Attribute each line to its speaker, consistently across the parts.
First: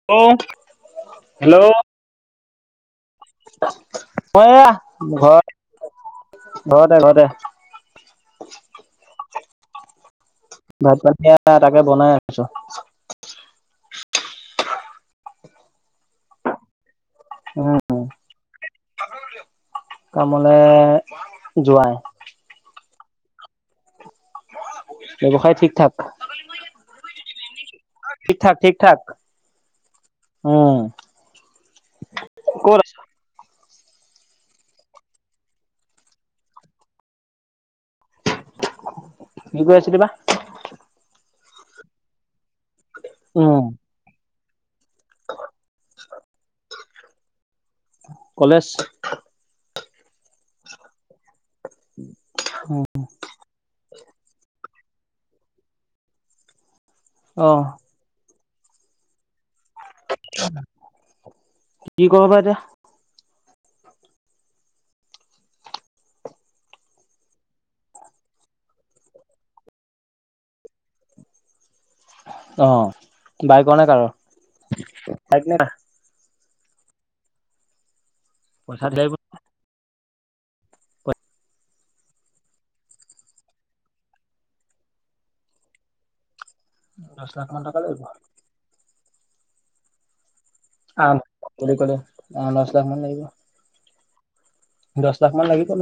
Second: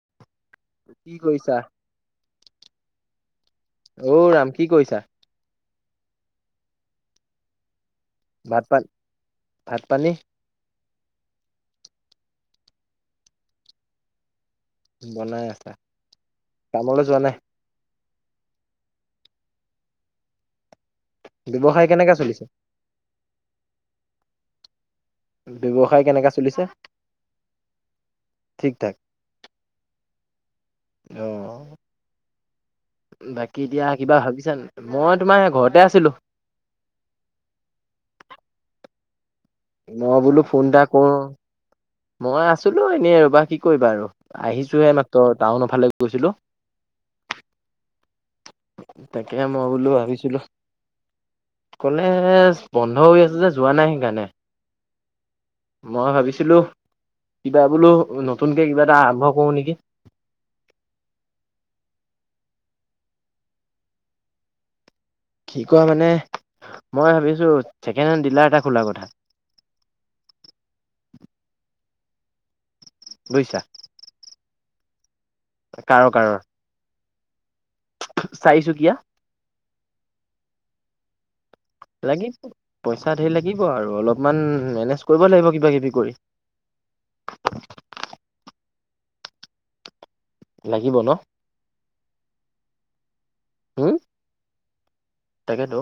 Speaker 1: [unintelligible]
Speaker 2: কি কৰিছা?
Speaker 1: হেল্ল'
Speaker 2: অ' ৰাম
Speaker 1: মই
Speaker 2: কি
Speaker 1: এইয়া
Speaker 2: কৰিছা?
Speaker 1: ঘৰ ঘৰতে ঘৰতে।
Speaker 2: ভাত-পানী ভাত-পানী?
Speaker 1: ভাত-পানী এইয়া তাকে বনাই আছো।
Speaker 2: বনাই আছা, কামলে যোৱা নাই?
Speaker 1: উম উম তাৰমানে
Speaker 2: ব্যৱসায় কেনেকে চলিছে?
Speaker 1: ব্যৱসায় ঠিক ঠাক।
Speaker 2: কেনেকা চলিছে?
Speaker 1: ঠিক ঠাক ঠিক ঠাক উম।
Speaker 2: অ।
Speaker 1: ক'ত আছা
Speaker 2: বাকী এতিয়া কিবা ভাবিছা নি? মই তোমাৰ ঘৰতে আছিলো।
Speaker 1: [unintelligible] আছিলি বা
Speaker 2: মই বোলো ফোন এটা কৰো মই আছিলো এনেই ৰ'বা
Speaker 1: উম
Speaker 2: কি কৰিবা আৰু। আহিছোহে এই মাত্ৰ টাউনৰ ফালে গৈছিলো।
Speaker 1: কলেজ
Speaker 2: তাকে মই বোলো ভাবিছিলো কলেজ বন্ধ হৈ আছে যে যোৱা নাই সেইকাৰণে। মই ভাবিছিলো
Speaker 1: অ
Speaker 2: কিবা বোলো নতুনকে কিবা এটা আৰম্ভ কৰো নিকি।
Speaker 1: কি কৰোঁ বা এতিয়া?
Speaker 2: কি কৰা মানে মই ভাবিছো ছেকেণ্ড হেণ্ড ডিলাৰ এটা খোলাৰ কথা।
Speaker 1: অ
Speaker 2: বুজিছা
Speaker 1: বাইকৰ নে কাৰৰ বাইক নে কাৰ?
Speaker 2: কাৰ কাৰৰ চাৰি চুকীয়া।
Speaker 1: হয়
Speaker 2: লাগিব। পইচা ধেৰ লাগিব আৰু অলপমান মেনেজ কৰিব লাগিব কিবা কিবি কৰি।
Speaker 1: দচ লাখ মান টকা লাগিব।
Speaker 2: লাগিব ন
Speaker 1: [unintelligible] বুলি ক'লে অ দচ লাখ মান লাগিব। দচ
Speaker 2: তাকেটো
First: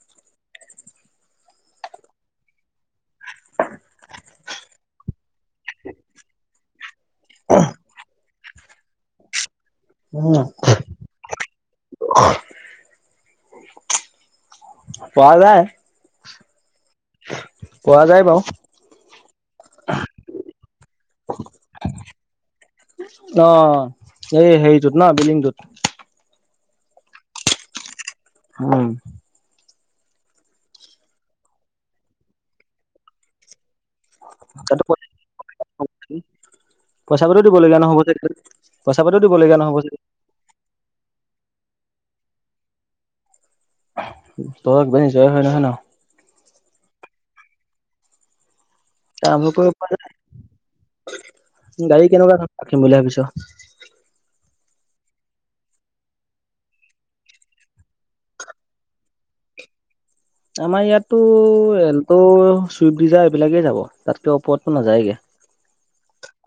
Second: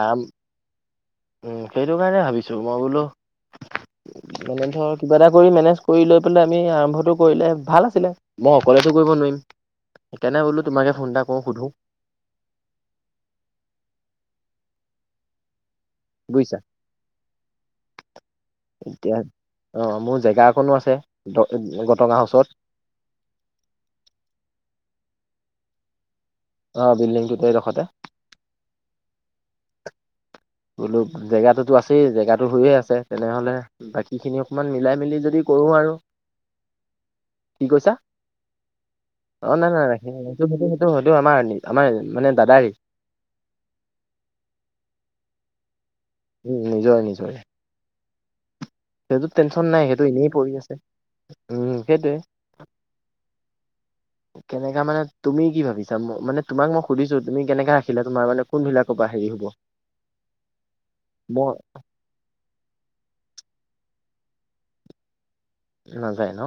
Speaker 2: আৰাম উম সেইটো কাৰণে ভাবিছো মই বোলো মানে ধৰ কিবা এটা কৰি মেনেজ কৰি লৈ পেলাই আমি আৰম্ভটো কৰিলে ভাল আছিলে। মই অকলেটো কৰিব নোৱাৰিম।
Speaker 1: উম
Speaker 2: সেইকাৰণে বোলো তোমাকে ফোন এটা কৰো সুধো।
Speaker 1: [unintelligible] পৰা যায়।
Speaker 2: বুইছা।
Speaker 1: কোৱা
Speaker 2: এতিয়া অ মোৰ জেগা অকণো আছে গট গাঁৱৰ ওচৰত।
Speaker 1: অ এই হেৰিটোত ন বিল্ডিংটোত?
Speaker 2: অ বিল্ডিংটোতেই এই দখতে।
Speaker 1: উম।
Speaker 2: বোলো জেগাটো টো আছেই জেগাটো হৈয়ে আছে তেনেহ'লে বাকী সেইখিনি অকমান
Speaker 1: তাতো
Speaker 2: মিলাই মেলি যদি কৰো আৰু।
Speaker 1: পইচা-পাতিও
Speaker 2: কি
Speaker 1: দিবলগীয়া
Speaker 2: কৈছা
Speaker 1: নহ'ব চাগে পইচা-পাতিও
Speaker 2: অ
Speaker 1: দিবলগীয়া
Speaker 2: নাই
Speaker 1: নহ'ব
Speaker 2: নাই নাই,
Speaker 1: চাগে।
Speaker 2: সেইটো সেইটো সেইটো সেইটো আমাৰ আমাৰ মানে দাদাৰে।
Speaker 1: [unintelligible] নিজৰে হয় নহয় ন?
Speaker 2: উম নিজৰ নিজৰে। সেইটোত
Speaker 1: আৰম্ভ
Speaker 2: টেনশন
Speaker 1: কৰিব
Speaker 2: নাই
Speaker 1: পৰা
Speaker 2: সেইটো
Speaker 1: যায়
Speaker 2: এনেই পৰি আছে। উম
Speaker 1: গাড়ী
Speaker 2: সেইটোৱে।
Speaker 1: কেনেকুৱা ধৰণৰ ৰাখিম বুলি ভাবিছো।
Speaker 2: কেনেকা মানে তুমি কি ভাবিছা মানে তোমাক মই সুধিছো তুমি কেনেকে ৰাখিলা তোমাৰ মানে কোনবিলাকৰ পৰা হেৰি হ'ব?
Speaker 1: [inaudible] আমাৰ ইয়াতটো
Speaker 2: মই
Speaker 1: এল্ট', চুইফ্ট ডিজাৰ এইবিলাকেই যাব তাতকে ওপৰতটো নাযায়গে
Speaker 2: নাযায় ন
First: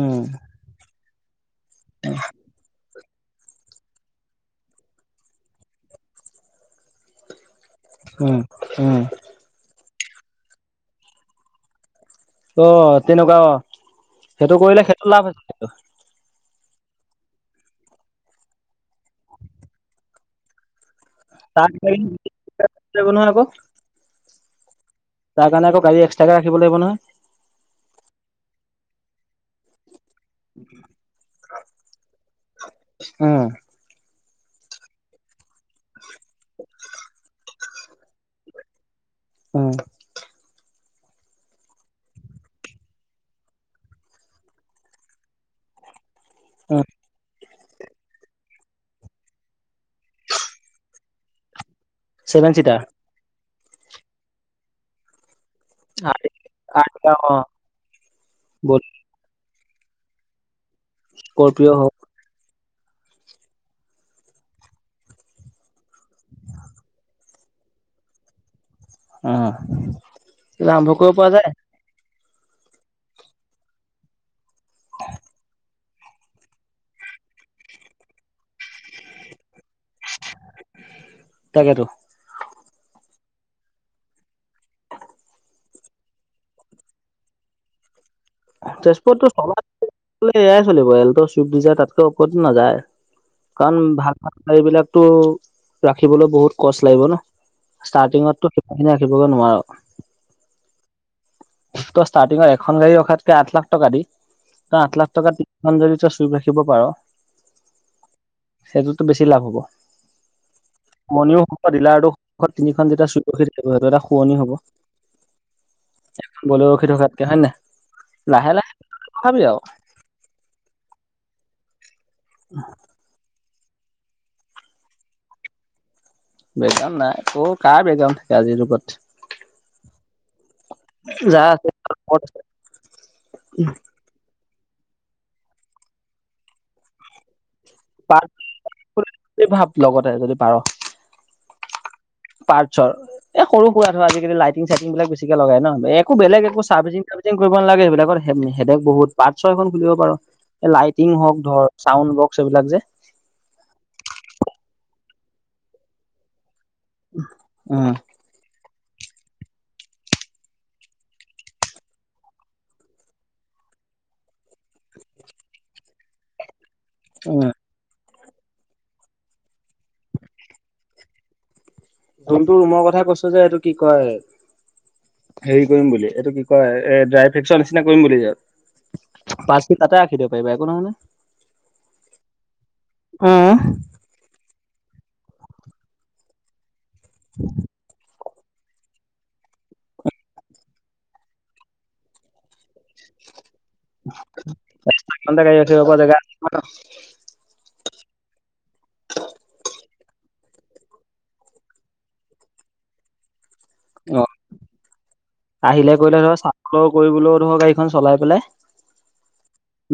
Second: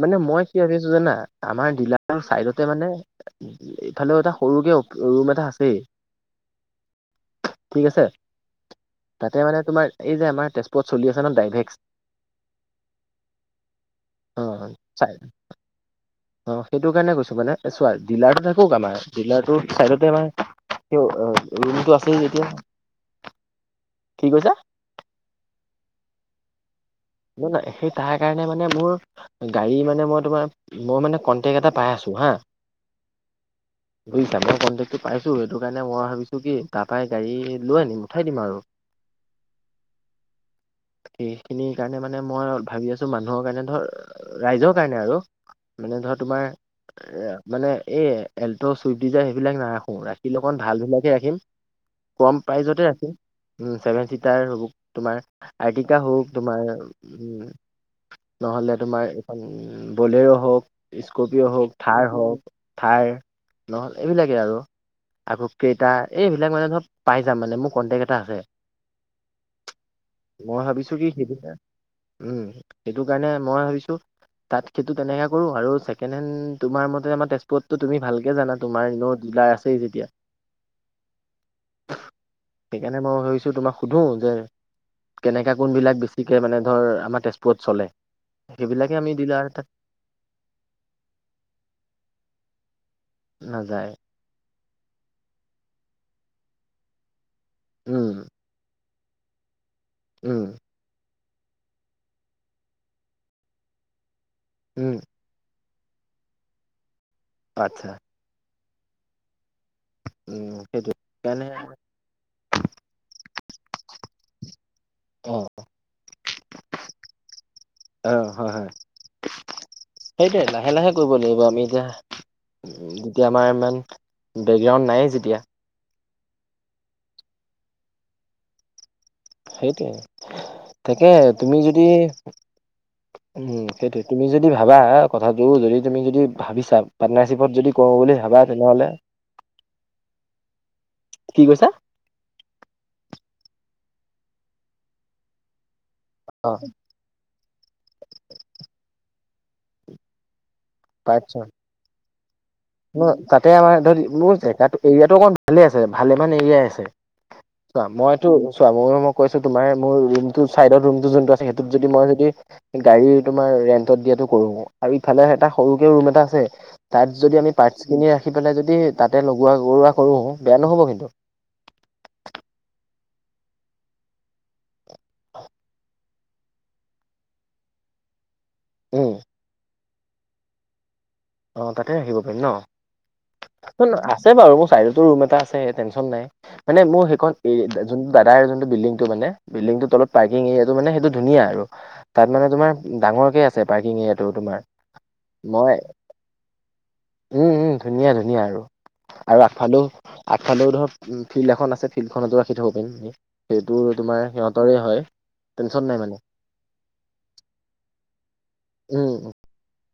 Speaker 2: মানে মই কি ভাবিছো জানা আমাৰ ডিলাৰৰ চাইডতে মানে ইফালেও এটা সৰুকে ৰুম এটা আছেই। ঠিক আছে
Speaker 1: উম উম
Speaker 2: তাতে মানে তোমাৰ এই যে আমাৰ তেজপুৰত চলি আছে ন ডাইভেক্স
Speaker 1: অ তেনেকুৱা অ
Speaker 2: অ
Speaker 1: সেইটো কৰিলে
Speaker 2: চাই
Speaker 1: সেইটো লাভ আছে।
Speaker 2: অ সেইটো কাৰণে কৈছো মানে চোৱা ডিলাৰটো থাকক আমাৰ ডিলাৰটো চাইডতে আমাৰ সেই
Speaker 1: তাৰ
Speaker 2: ৰুমটো আছে
Speaker 1: লাগিব
Speaker 2: যেতিয়া
Speaker 1: নহয় আকৌ
Speaker 2: কি কৈছা?
Speaker 1: তাৰ কাৰণ আক গাড়ী এক্সট্ৰাকে ৰাখিব লাগিব নহয়?
Speaker 2: ন নহয় সেই তাৰ কাৰণে মানে মোৰ গাড়ী মানে মই মই মানে কণ্টেক্ট এটা পাই আছো হা।
Speaker 1: উম
Speaker 2: বুইছা মই কণ্টেক্টো পাইছো সেইটো কাৰণে মই ভাবিছো কি তাৰ পাই গাড়ী লৈ আনিম উঠাই দিম আৰু।
Speaker 1: উম।
Speaker 2: এইখিনি সেইকাৰণে মানে মই ভাবি আছো মানুহৰ কাৰণে ধৰ ৰাইজৰ কাৰণে আৰু মানে ধৰ তোমাৰ
Speaker 1: উম।
Speaker 2: এ মানে এই এল্ট, চুইফ্ট ডিজাৰ সেইবিলাক নাৰাখো ৰাখিল অকন ভালবিলাকে ৰাখিম। কম
Speaker 1: ছেভেন চিটাৰ
Speaker 2: প্ৰাইজতে ৰাখিম উম ছেভেন চিটাৰ হওঁক তোমাৰ আৰ্টিকা হওঁক। তোমাৰ
Speaker 1: অ'
Speaker 2: নহ'লে তোমাৰ এইখন বলেৰো হওঁক স্কপিঅ' হওঁক, থাৰ হওক থাৰ নহ'লে এইবিলাকেই আৰু। আকৌ কেইটা এইবিলাক মানে ধৰ পাই যাম মানে মোৰ কণ্টেক্ট এটা আছে।
Speaker 1: অ
Speaker 2: মই
Speaker 1: এতিয়া আৰম্ভ
Speaker 2: ভাবিছো কি
Speaker 1: কৰিব পৰা
Speaker 2: সেইটো
Speaker 1: যায়।
Speaker 2: উম সেইটো কাৰণে মই ভাবিছো তাত সেইটো তেনেকে কৰো আৰু ছেকেণ্ড হেণ্ড তোমাৰ মতে আমাৰ তেজপুৰতটো তুমি ভালকে জানা তোমাৰ এনেও ডিলাৰ আছে আছেই যেতিয়া।
Speaker 1: তাকেটো।
Speaker 2: সেইকাৰণে মই ভাবছো তোমাক সুধো যে কেনেকে কোনবিলাক বে বেছিকে মানে ধৰ আমাৰ তেজপুৰত চলে। সেইবিলাকে আমি
Speaker 1: তেজপুৰতটো
Speaker 2: ডিলাৰ তাত
Speaker 1: চলাত এয়াই চলিব এলটো, চুইফ্ট ডিজাৰ তাতকে ওপৰতটো নাযায়।
Speaker 2: নাযায়
Speaker 1: কাৰণ ভাল ভাল গাড়ীবিলাকটো ৰাখিবলৈ বহুত কষ্ট লাগিব ন।
Speaker 2: উম
Speaker 1: ষ্টাৰ্টিঙতটো সেইখিনি ৰাখিবগে নোৱাৰ।
Speaker 2: উম।
Speaker 1: তই ষ্টাৰ্টিঙত এখন গাড়ী ৰখাতকে আঠ লাখ টকা দি তই
Speaker 2: উম
Speaker 1: আঠ লাখ টকাত এখন যদি তই চুইপ ৰাখিব পাৰ।
Speaker 2: আচ্ছা।
Speaker 1: সেইটোতটো বেছি লাভ হ'ব
Speaker 2: উম সেইটো কাৰণে
Speaker 1: মনিও দিলা আৰু দুখন, তিনিখন যেতিয়া চুত ৰখি থাকিব সেইটো এটা শুৱনি হ'ব
Speaker 2: অ।
Speaker 1: [unintelligible] বলে ৰখি থকাতকে হয় নে?
Speaker 2: অ হয়
Speaker 1: লাহে
Speaker 2: হয়
Speaker 1: লাহে তথাপি আৰু
Speaker 2: সেইটোয়ে লাহে লাহে কৰিব লাগিব আমি এতিয়া। এতিয়া আমাৰ ইমান বেকগ্ৰাউণ্ড নাইয়ে যেতিয়া
Speaker 1: বেকগ্ৰাউণ্ড নাই ক'ৰ কাৰ বেকগ্ৰাউণ্ড আজিৰ যুগত?
Speaker 2: সেইটোৱে তাকে
Speaker 1: যাৰ
Speaker 2: তুমি
Speaker 1: আছে
Speaker 2: যদি উম সেইটোৱে তুমি যদি ভাবা কথাটো যদি তুমি যদি ভাবিছা পাৰ্টনাৰশ্বিপত যদি কৰো বুলি
Speaker 1: পাৰ
Speaker 2: ভাবা তেনেহ'লে
Speaker 1: যদি ভাব লগতে যদি পাৰ
Speaker 2: কি কৈছা?
Speaker 1: পাৰ্টছৰ এই সৰু সুৰা ধৰ আজিকালি লাইটিং চাইটিং বিলাক বেছিকে লগাই ন একো বেলেগ
Speaker 2: অ
Speaker 1: একো ছাৰ্ভিচিং কৰিব নালাগে সেইবিলাকত হেদেক বহুত পাৰ্টছৰ এখন খুলিব পাৰ এই লাইটিং হওঁক ধৰ চাউণ্ড বক্স এইবিলাক যে
Speaker 2: অ তাতে আমাৰ ধৰ মোৰ জেগাটো এৰিয়াটো অকণ ভালেই আছে ভালেমান এৰিয়াই আছে। চোৱা
Speaker 1: উম
Speaker 2: মই চোৱা মইয়ো মই কৈছো তোমাৰ মোৰ ৰুমটোৰ চাইডত ৰুমটো যোনটো আছে সেইটোত যদি মই যদি গাড়ী তোমাৰ ৰেন্টত দিয়াটো কৰো আৰু ইফালে এটা সৰুকে ৰুম এটা আছে তাত যদি
Speaker 1: উম
Speaker 2: আমি পাৰ্টচ খিনি ৰাখি পেলাই যদি তাতে লগোৱা কৰোৱা কৰো বেয়া নহ'ব কিন্তু।
Speaker 1: যোনটো ৰুমৰ কথা কৈছো যে সেইটো কি কয় হেৰি কৰিম বুলি এইটো কি কয় এ ড্ৰাই ফ্ৰেকচৰ নিচিনা কৰিম বুলি
Speaker 2: উম
Speaker 1: ইয়াত। পাৰ্টচটো তাতে ৰাখি দিব পাৰিবা একো নহয় নহয়।
Speaker 2: অ তাতে ৰাখিব পাৰিম
Speaker 1: নহয়
Speaker 2: ন আছে বাৰু মোৰ চাইডটো ৰুম এটা আছে টেনশচন নাই। মানে মোৰ সেইখন এ যোন দাদাৰ যোনটো বিল্ডিংটো মানে বিল্ডিংৰ তলত পাৰ্কিং এৰিয়াটো মানে সেইটো ধুনীয়া আৰু। তাত মানে তোমাৰ ডাঙৰকে আছে। পাৰ্কিং এৰিয়াটো তোমাৰ
Speaker 1: [unintelligible] গাড়ী
Speaker 2: মই
Speaker 1: ৰাখিব পৰা জেগা
Speaker 2: উম উম ধুনীয়া ধুনীয়া আৰু। আৰু আগফালেও আগফালেও ধৰক ফিল্ড এখন আছে ফিল্ডখনটো ৰাখি থব পাৰিম। সেইটো
Speaker 1: অ
Speaker 2: তোমাৰ সিহঁতৰে হয়। টেনচন
Speaker 1: আহিলে
Speaker 2: নাই মানে
Speaker 1: কৰিলে ধৰ চাফাও কৰিবলৈও ধৰক গাড়ীখন চলাই পেলাই
Speaker 2: উম।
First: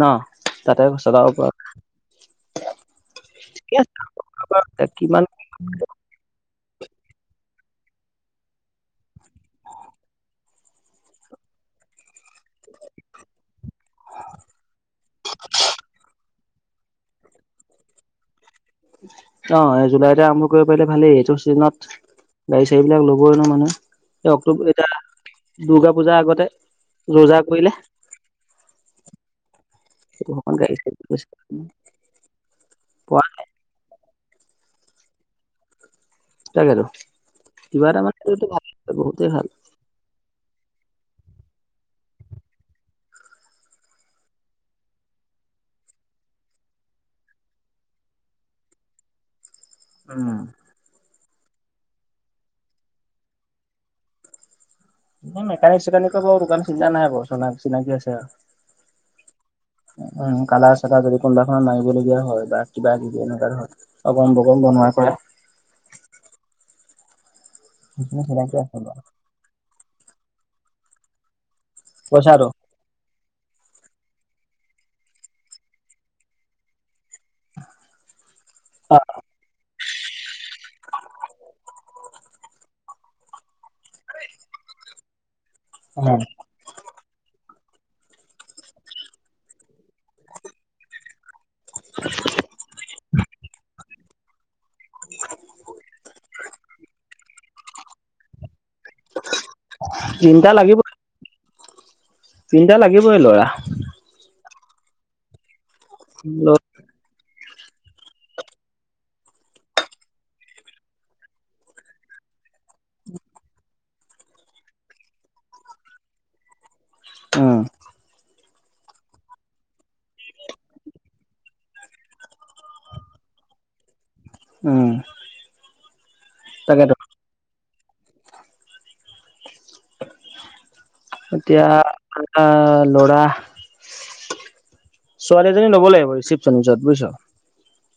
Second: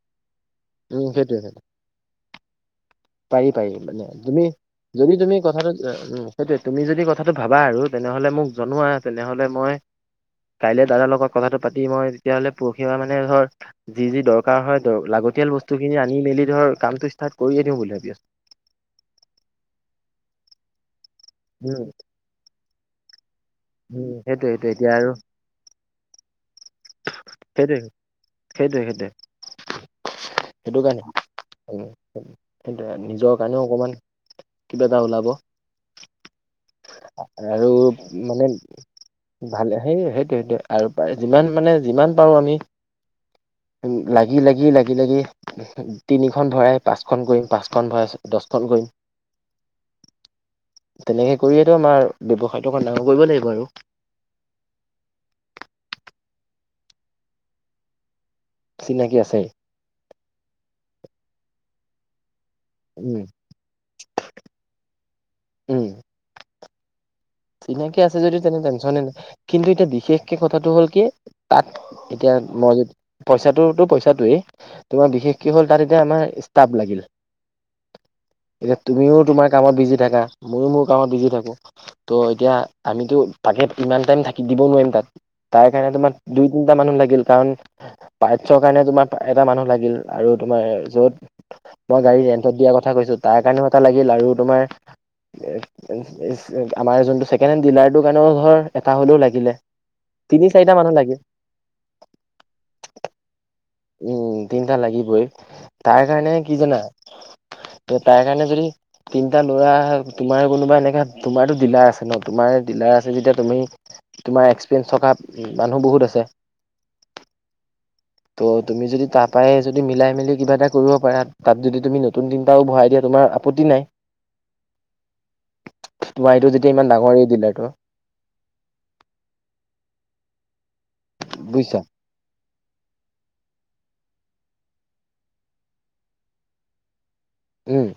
Speaker 1: ন তাতে
Speaker 2: উম
Speaker 1: চলাব
Speaker 2: সেইটোৱে
Speaker 1: পাৰো।
Speaker 2: সেইটোৱে। পাৰি পাৰি মানে তুমি
Speaker 1: বাৰু কিমান
Speaker 2: যদি তুমি কথাটো উম সেইটোৱে তুমি যদি কথাটো ভাবা আৰু তেনেহ'লে মোক জনোৱা, তেনেহ'লে মই কাইলে দাদাৰ লগত কথাটো পাতি মই তেতিয়াহ'লে পৰহিৰ পা মানে ধৰ যি যি দৰকাৰ হয় লাগতিয়াল বস্তুখিনি আনি-মেলি ধৰ কামটো ষ্টাৰ্ট কৰিয়ে দিওঁ বুলি ভাবি আছো।
Speaker 1: অ এই জুলাইতে আৰম্ভ কৰিব পাৰিলে ভালেই এইটো চিজনত
Speaker 2: উম
Speaker 1: গাড়ী-চাড়ীবিলাক ল'বই এনেও মানুহে
Speaker 2: উম
Speaker 1: এই
Speaker 2: সেইটোৱে
Speaker 1: অক্টোবৰ
Speaker 2: সেইটোৱে
Speaker 1: এতিয়া
Speaker 2: আৰু
Speaker 1: দূৰ্গা পূজাৰ আগতে। ৰোজা কৰিলে
Speaker 2: সেইটোৱে সেইটোৱে
Speaker 1: সময়ত
Speaker 2: সেইটোৱে
Speaker 1: গাড়ী
Speaker 2: সেইটো
Speaker 1: চাড়ী
Speaker 2: কাৰণে সেইটোৱে
Speaker 1: পোৱা
Speaker 2: নিজৰ কাৰণেও অকমান কিবা এটা ওলাব।
Speaker 1: তাকে আৰু কিবা এটা
Speaker 2: আৰু
Speaker 1: এইটো
Speaker 2: মানে
Speaker 1: ভাল বহুতেই ভাল।
Speaker 2: ভালে সেই সেইটোৱে সেইটোৱে। আৰু পাৰে যিমান মানে যিমান পাৰো আমি লাগি লাগি লাগি লাগি তিনিখন ভৰাই পাঁচখন কৰিম, পাঁচখন ভৰাই দচখন কৰিম।
Speaker 1: উম।
Speaker 2: তেনেকেই কৰিয়েটো আমাৰ ব্যৱসায়টো অকমান ডাঙৰ কৰিব লাগিব আৰু।
Speaker 1: মেকানিক-চেকানিকৰ বাৰু সেটোকাৰণে চিন্তা নাই আকৌ চ চিনাকি আছে।
Speaker 2: চিনাকি আছে?
Speaker 1: উম কালাৰ-চালাৰ যদি কোনোবাখনত মাৰিবলগীয়া হয় বা
Speaker 2: উম
Speaker 1: কিবা-কিবি এনেকুৱা ধৰণৰ। আগৰম-বগৰম বনোৱাৰ পৰা
Speaker 2: উম চিনাকি আছে
Speaker 1: সেইখিনি
Speaker 2: যদি
Speaker 1: চিনাকি
Speaker 2: তেনে
Speaker 1: আছে
Speaker 2: টেনচনে
Speaker 1: বাৰু
Speaker 2: নাই। কিন্তু এতিয়া বিশেষকে কথাটো হ'ল কি তাত এতিয়া
Speaker 1: পইচাটো
Speaker 2: মই য পইচাটোতো পইচাটোয়েই তোমাৰ বিশেষকে হ'ল তাত এতিয়া আমাৰ ষ্টাফ লাগিল এতিয়া
Speaker 1: অ',
Speaker 2: তুমিও তোমাৰ কামত বিজি থাকা, মইয়ো মোৰ কামত বিজি থাকো তো এতিয়া আমিটো তাকে ইমান টাইম থাকি দিবও নোৱাৰিম তাত তাৰ কাৰণে তোমাৰ
Speaker 1: উম।
Speaker 2: দুই তিনটা মানুহ লাগিল কাৰণ পাৰ্টছৰ কাৰণে তোমাৰ এটা মানুহ লাগিল আৰু তোমাৰ য'ত মই গাড়ী ৰেণ্টত দিয়া কথা কৈছো তাৰ কাৰণেও এটা লাগিল আৰু তোমাৰ [unintelligible] আমাৰ যোনটো ছেকেণ্ড হেণ্ড ডিলাৰটোৰ কাৰণেও ধৰ এটা হ'লেও লাগিলে
Speaker 1: চিন্তা
Speaker 2: তিনি, চাৰিটা মানুহ লাগি
Speaker 1: তিনটা লাগিবই ল'ৰা।
Speaker 2: উম তিনটা লাগিবই তাৰ কাৰণে কি জানা তাৰ কাৰণে যদি তিনটা ল'ৰা তোমাৰ কোনোবা এনেকা তোমাৰটো ডিলাৰ আছে ন তোমাৰ ডিলাৰ আছে যেতিয়া তুমি তোমাৰ এক্সপেৰিয়েঞ্চ থকা মানুহ বহুত আছে।
Speaker 1: উম।
Speaker 2: টো তুমি যদি তাৰ পৰাই যদি মিলাই মেলি কিবা এটা কৰিব পাৰা তাত যদি তুমি নতুন তিনিটাও ভৰাই দিয়া তোমাৰ আপ আপত্তি নাই।
Speaker 1: উম।
Speaker 2: তোমাৰ এইটো যেতিয়া
Speaker 1: তাকে
Speaker 2: ইমান ডাঙৰ এই ডিলাৰটো।
Speaker 1: এতিয়া
Speaker 2: বুজিছা
Speaker 1: আমাৰ ল'ৰা ছোৱালী এজনী ল'ব লাগিব ৰিচিপশ্যনিষ্টত বুইছ।
Speaker 2: উম।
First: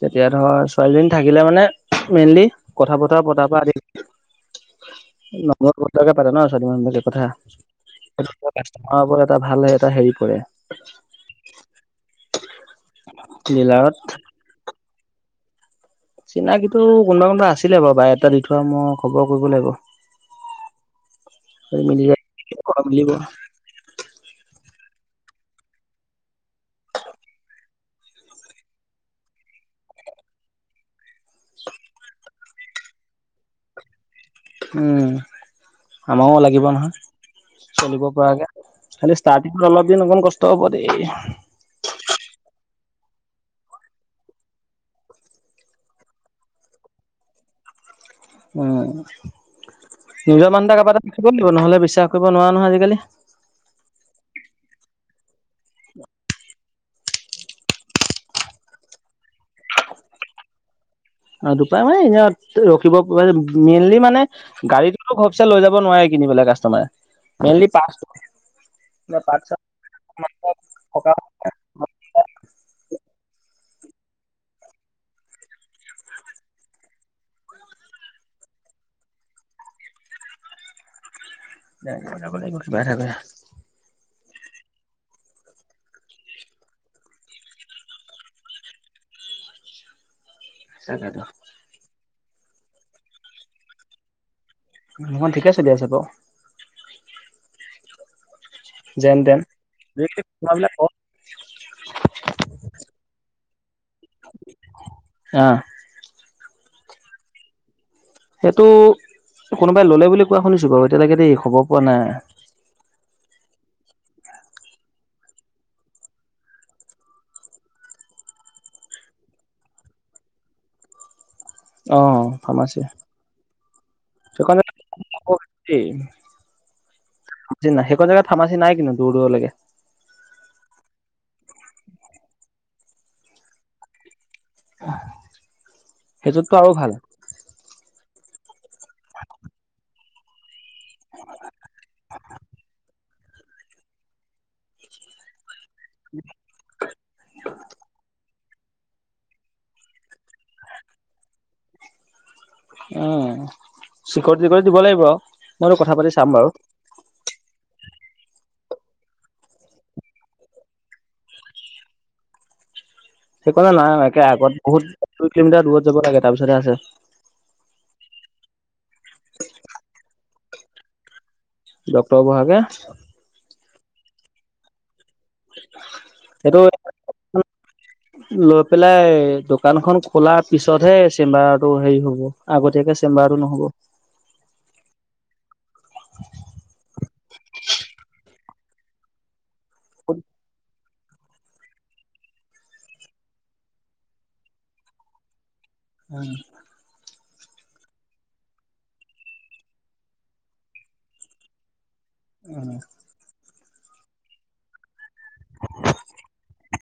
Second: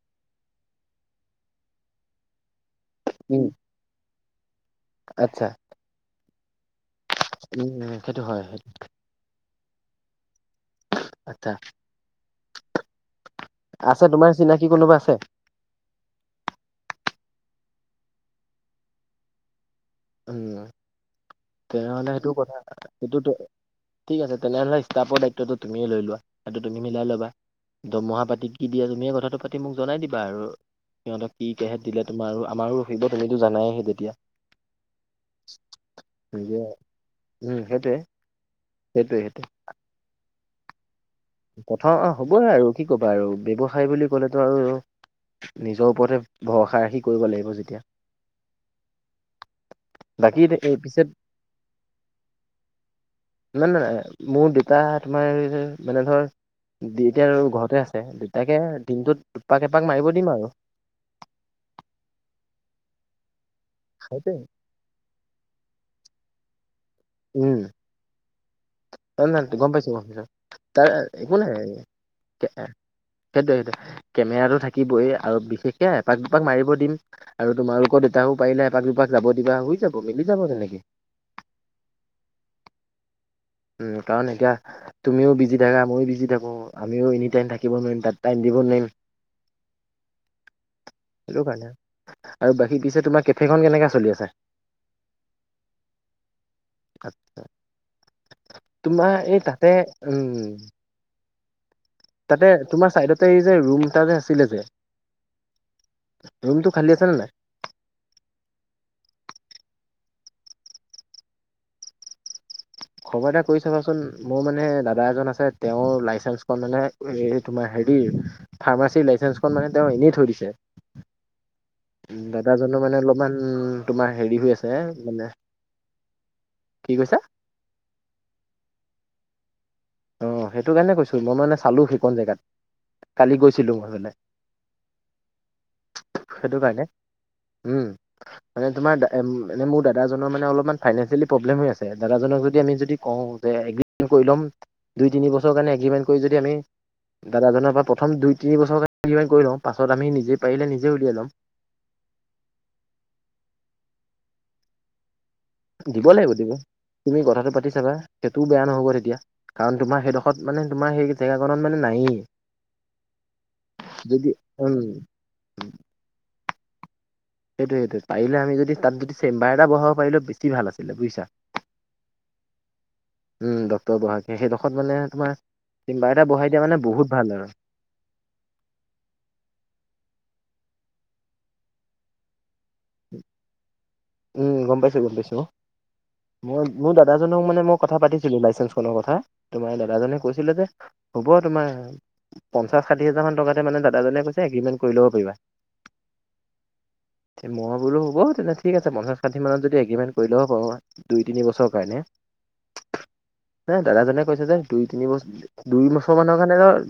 Speaker 1: তেতিয়া ধৰা ছোৱালীজনী থাকিলে মানে মেইনলি কথা-বতৰা
Speaker 2: উম
Speaker 1: পতাৰ পৰা
Speaker 2: আচ্ছা
Speaker 1: আদিকৰি নম্ৰ-ভদ্ৰকে পাতে ন ছোৱালী মানুহবিলাকে কথা।
Speaker 2: উম উম সেইটো হয়
Speaker 1: এইটো
Speaker 2: সেইটো
Speaker 1: কাষ্টমাৰৰ ওপৰত এটা ভাল এটা হেৰি কৰে
Speaker 2: অচ্ছা।
Speaker 1: ডিলাৰত
Speaker 2: আছে তোমাৰ চিনাকি কোনোবা আছে?
Speaker 1: চিনাকিটো কোনোবা কোনোবা আছিলে বাৰু বায়ডাটা দি থোৱা মই খবৰ কৰিব লাগিব।
Speaker 2: উম
Speaker 1: মিলি
Speaker 2: তেনেহ'লে
Speaker 1: যায়।
Speaker 2: সেইটো কথা
Speaker 1: মিলিব
Speaker 2: সেইটোত ঠিক আছে তেনেহ'লে ষ্টাফৰ দায়িত্বটো তুমিয়ে লৈ লোৱা সেইটো তুমি মিলাই ল'বা। দৰমহা পাতি কি দিয়ে তুমিয়ে কথাটো পাতি মোক জনাই দিবা আৰু। সিহঁতক কি কেহেত দিলে তোমাৰ আৰু আমাৰো আহিব তুমিতো জানাই তেতিয়া।
Speaker 1: উম। আমাৰো
Speaker 2: নিজে
Speaker 1: লাগিব
Speaker 2: উম
Speaker 1: নহয়
Speaker 2: সেইটোৱে
Speaker 1: চলিব পৰাকে খালি
Speaker 2: সেইটোৱে সেইটোৱে
Speaker 1: ষ্টাৰ্টিংত অলপদিন অকণ কষ্ট ষ্ট হ'ব দেই
Speaker 2: প্ৰথম অ হ'বই আৰু কি ক'বা আৰু ব্যৱসায় বুলি ক'লেটো আৰু নিজৰ ওপৰতে ভৰসা ৰাখি কৰিব লাগিব যেতিয়া।
Speaker 1: উম
Speaker 2: বাকী
Speaker 1: নিজৰ মানুহ
Speaker 2: এই
Speaker 1: এটা কাৰোবা
Speaker 2: পিছে
Speaker 1: এটা থাকিব লাগিব নহ'লে বিশ্বাস কৰিব নোৱাৰা নহয় আজিকালি।
Speaker 2: নাই নাই নাই মোৰ দেউতা তোমাৰ মানে ধৰ দেউতা আৰু ঘৰতে আছে দেউতাকে দিনটোত দুপাক, এপাক মাৰিব দিম আৰু।
Speaker 1: অ দুপাক মানে ইনে আৰু ৰখিব মেইনলি মানে
Speaker 2: সেইটোৱে
Speaker 1: গাড়ী টো ঘপচে লৈ যাব নোৱাৰে কিনি পেলাই কাষ্টমাৰে
Speaker 2: উম
Speaker 1: মেইনলি পাৰ্টছ
Speaker 2: [unintelligible]
Speaker 1: পাৰ্টছ
Speaker 2: গম পাইছো গম পাইছো তাৰ
Speaker 1: থকা
Speaker 2: একো নাই সেইটোৱে সেইটোৱে কেমেৰাটো থাকিবই আৰু বিশেষ এ এপাক, দুপাক মাৰিব দিম আৰু তোমালোকৰ দেউতাকো পাৰিলে এপাক, দুপাক যাব দিবা হৈ যাব মিলি যাব তেনেকে।
Speaker 1: নাই মিলাব লাগিব কিবা এটা কৰি।
Speaker 2: উম কাৰণ এতিয়া তুমিও বিজি থাকা, মইয়ো বিজি থাকো আমিও এনি টাইম থাকিব নোৱাৰিম, তাত টাইম দিব নোৱাৰিম। সেইটো
Speaker 1: [unintelligible]
Speaker 2: আৰু বাকী পিছে তোমাৰ কেফেখন কেনেকা চলি আছে?
Speaker 1: মোৰখন ঠিকে চলি আছে বাৰু।
Speaker 2: [unintelligible] তোমাৰ
Speaker 1: যেনতেন
Speaker 2: এই তাতে
Speaker 1: [unintelligible]
Speaker 2: তাকে তোমাৰ চাইডতে এই যে ৰুম এটা যে আছিলে যে ৰুমটো খালি আছে নে নাই?
Speaker 1: সেইটো কোনোবাই ল'লে বুলি কোৱা শুনিছো বাৰু এতিয়ালেকে দেই খবৰ পোৱা নাই।
Speaker 2: খবৰ এটা কৰি চাবাচোন মোৰ মানে দাদা এজন আছে তেওঁৰ লাইচেন্ঞ্চখন মানে এ তোমাৰ হেৰি ফাৰ্মাচীৰ লাইচেন্ঞ্চখন মানে তেওঁ এনেই থৈ দিছে।
Speaker 1: অ
Speaker 2: দাদাজনো
Speaker 1: ফাৰ্মাচী
Speaker 2: মানে অলপমান তোমাৰ হেৰি হৈ
Speaker 1: সেইখন
Speaker 2: আছে মানে
Speaker 1: জেগাত
Speaker 2: কি কৈছা?
Speaker 1: [unintelligible] সেইকণ জেগাত ফাৰ্মাচী নাই কিন্তু দূৰ দূৰলৈকে।
Speaker 2: অ সেইটো কাৰণে কৈছো মই মানে চালো সেইকণ জেগাত কালি গৈছিলো মই ওলাই। সেইটো
Speaker 1: সেইটোতটো আৰু
Speaker 2: কাৰণে
Speaker 1: ভাল।
Speaker 2: উম মানে তোমাৰ এনে মোৰ দাদাজনৰ মানে অলপমান ফাইনেনচিয়েলি প্ৰব্লেম হৈ আছে দাদাজনক যদি আমি যদি কওঁ যে এগ্ৰিমেণ্টটো কৰি লম দুই তিনি বছৰ সেইটো কাৰণে এগ্ৰিমেণ্ট কৰি যদি আমি দাদাজনৰ পৰা প্ৰথম দুই, তিনি বছৰ মান কৰি লওঁ পাছত আমি নিজে পাৰিলে নিজে উলিয়াই লম।
Speaker 1: উম, শিখৰ তিখৰ দিব লাগিব আ,
Speaker 2: দিব লাগিব দিবা তুমি কথাটো পাতি চাবা সেইটোও বেয়া নহ'ব তেতিয়া। কাৰণ তোমাৰ সেইডোখৰত মানে তোমাৰ সেই জেগাকখনত মানে নায়েই।
Speaker 1: সেইকাৰণে নাই একে
Speaker 2: যদি
Speaker 1: আগত
Speaker 2: উম
Speaker 1: বহুত দুই কিলোমিটাৰ দূৰত যাব লাগে, তাৰপিছতহে আছে।
Speaker 2: সেইটো-সেইটো পাৰিলে আমি যদি তাত যদি চেম্বাৰ এটা বহাব পাৰিলেও বেছি ভাল আছিল বুজিছা।
Speaker 1: ডক্টৰ বহাব।
Speaker 2: উম, ডক্টৰ বহাকে সেইডোখৰত মানে তোমাৰ ছেম্বাৰ এটা বহাই দিয়া মানে বহুত ভাল আৰু।
Speaker 1: উ [unintelligible] লৈ পেলাই দোকানখনন খোলাৰ পিছতহে চেম্বাৰটো হেৰি হ'ব। আগতীয়াকে চেম্বাৰটো নহ'ব।
Speaker 2: উম, গম পাইছো, গম পাইছো। মই মোৰ দাদাজনক মানে মই কথা পাতিছিলো। লাইচেন্ঞ্চখনৰ কথা তোমাৰ দাদাজনে কৈছিলে যে, হ'ব তোমাৰ পঞ্চাছ ষাঠি হাজাৰমান টকাতে মানে দাদাজনে কৈছে এগ্ৰিমেণ্ট কৰি ল'ব পাৰিবা।
Speaker 1: উম,
Speaker 2: মই বোলো হ'ব তেনে ঠিক আছে পঞ্চাছ ষাঠি মানত যদি এগ্ৰিমেণ্ট কৰি লব পাৰোঁ দুই, তিনি বছৰ কাৰণে।
Speaker 1: উম,
Speaker 2: এ দাদাজনে কৈছে যে দুই তিন বছৰ দুই বছৰ মানৰ কাৰণে ধৰা,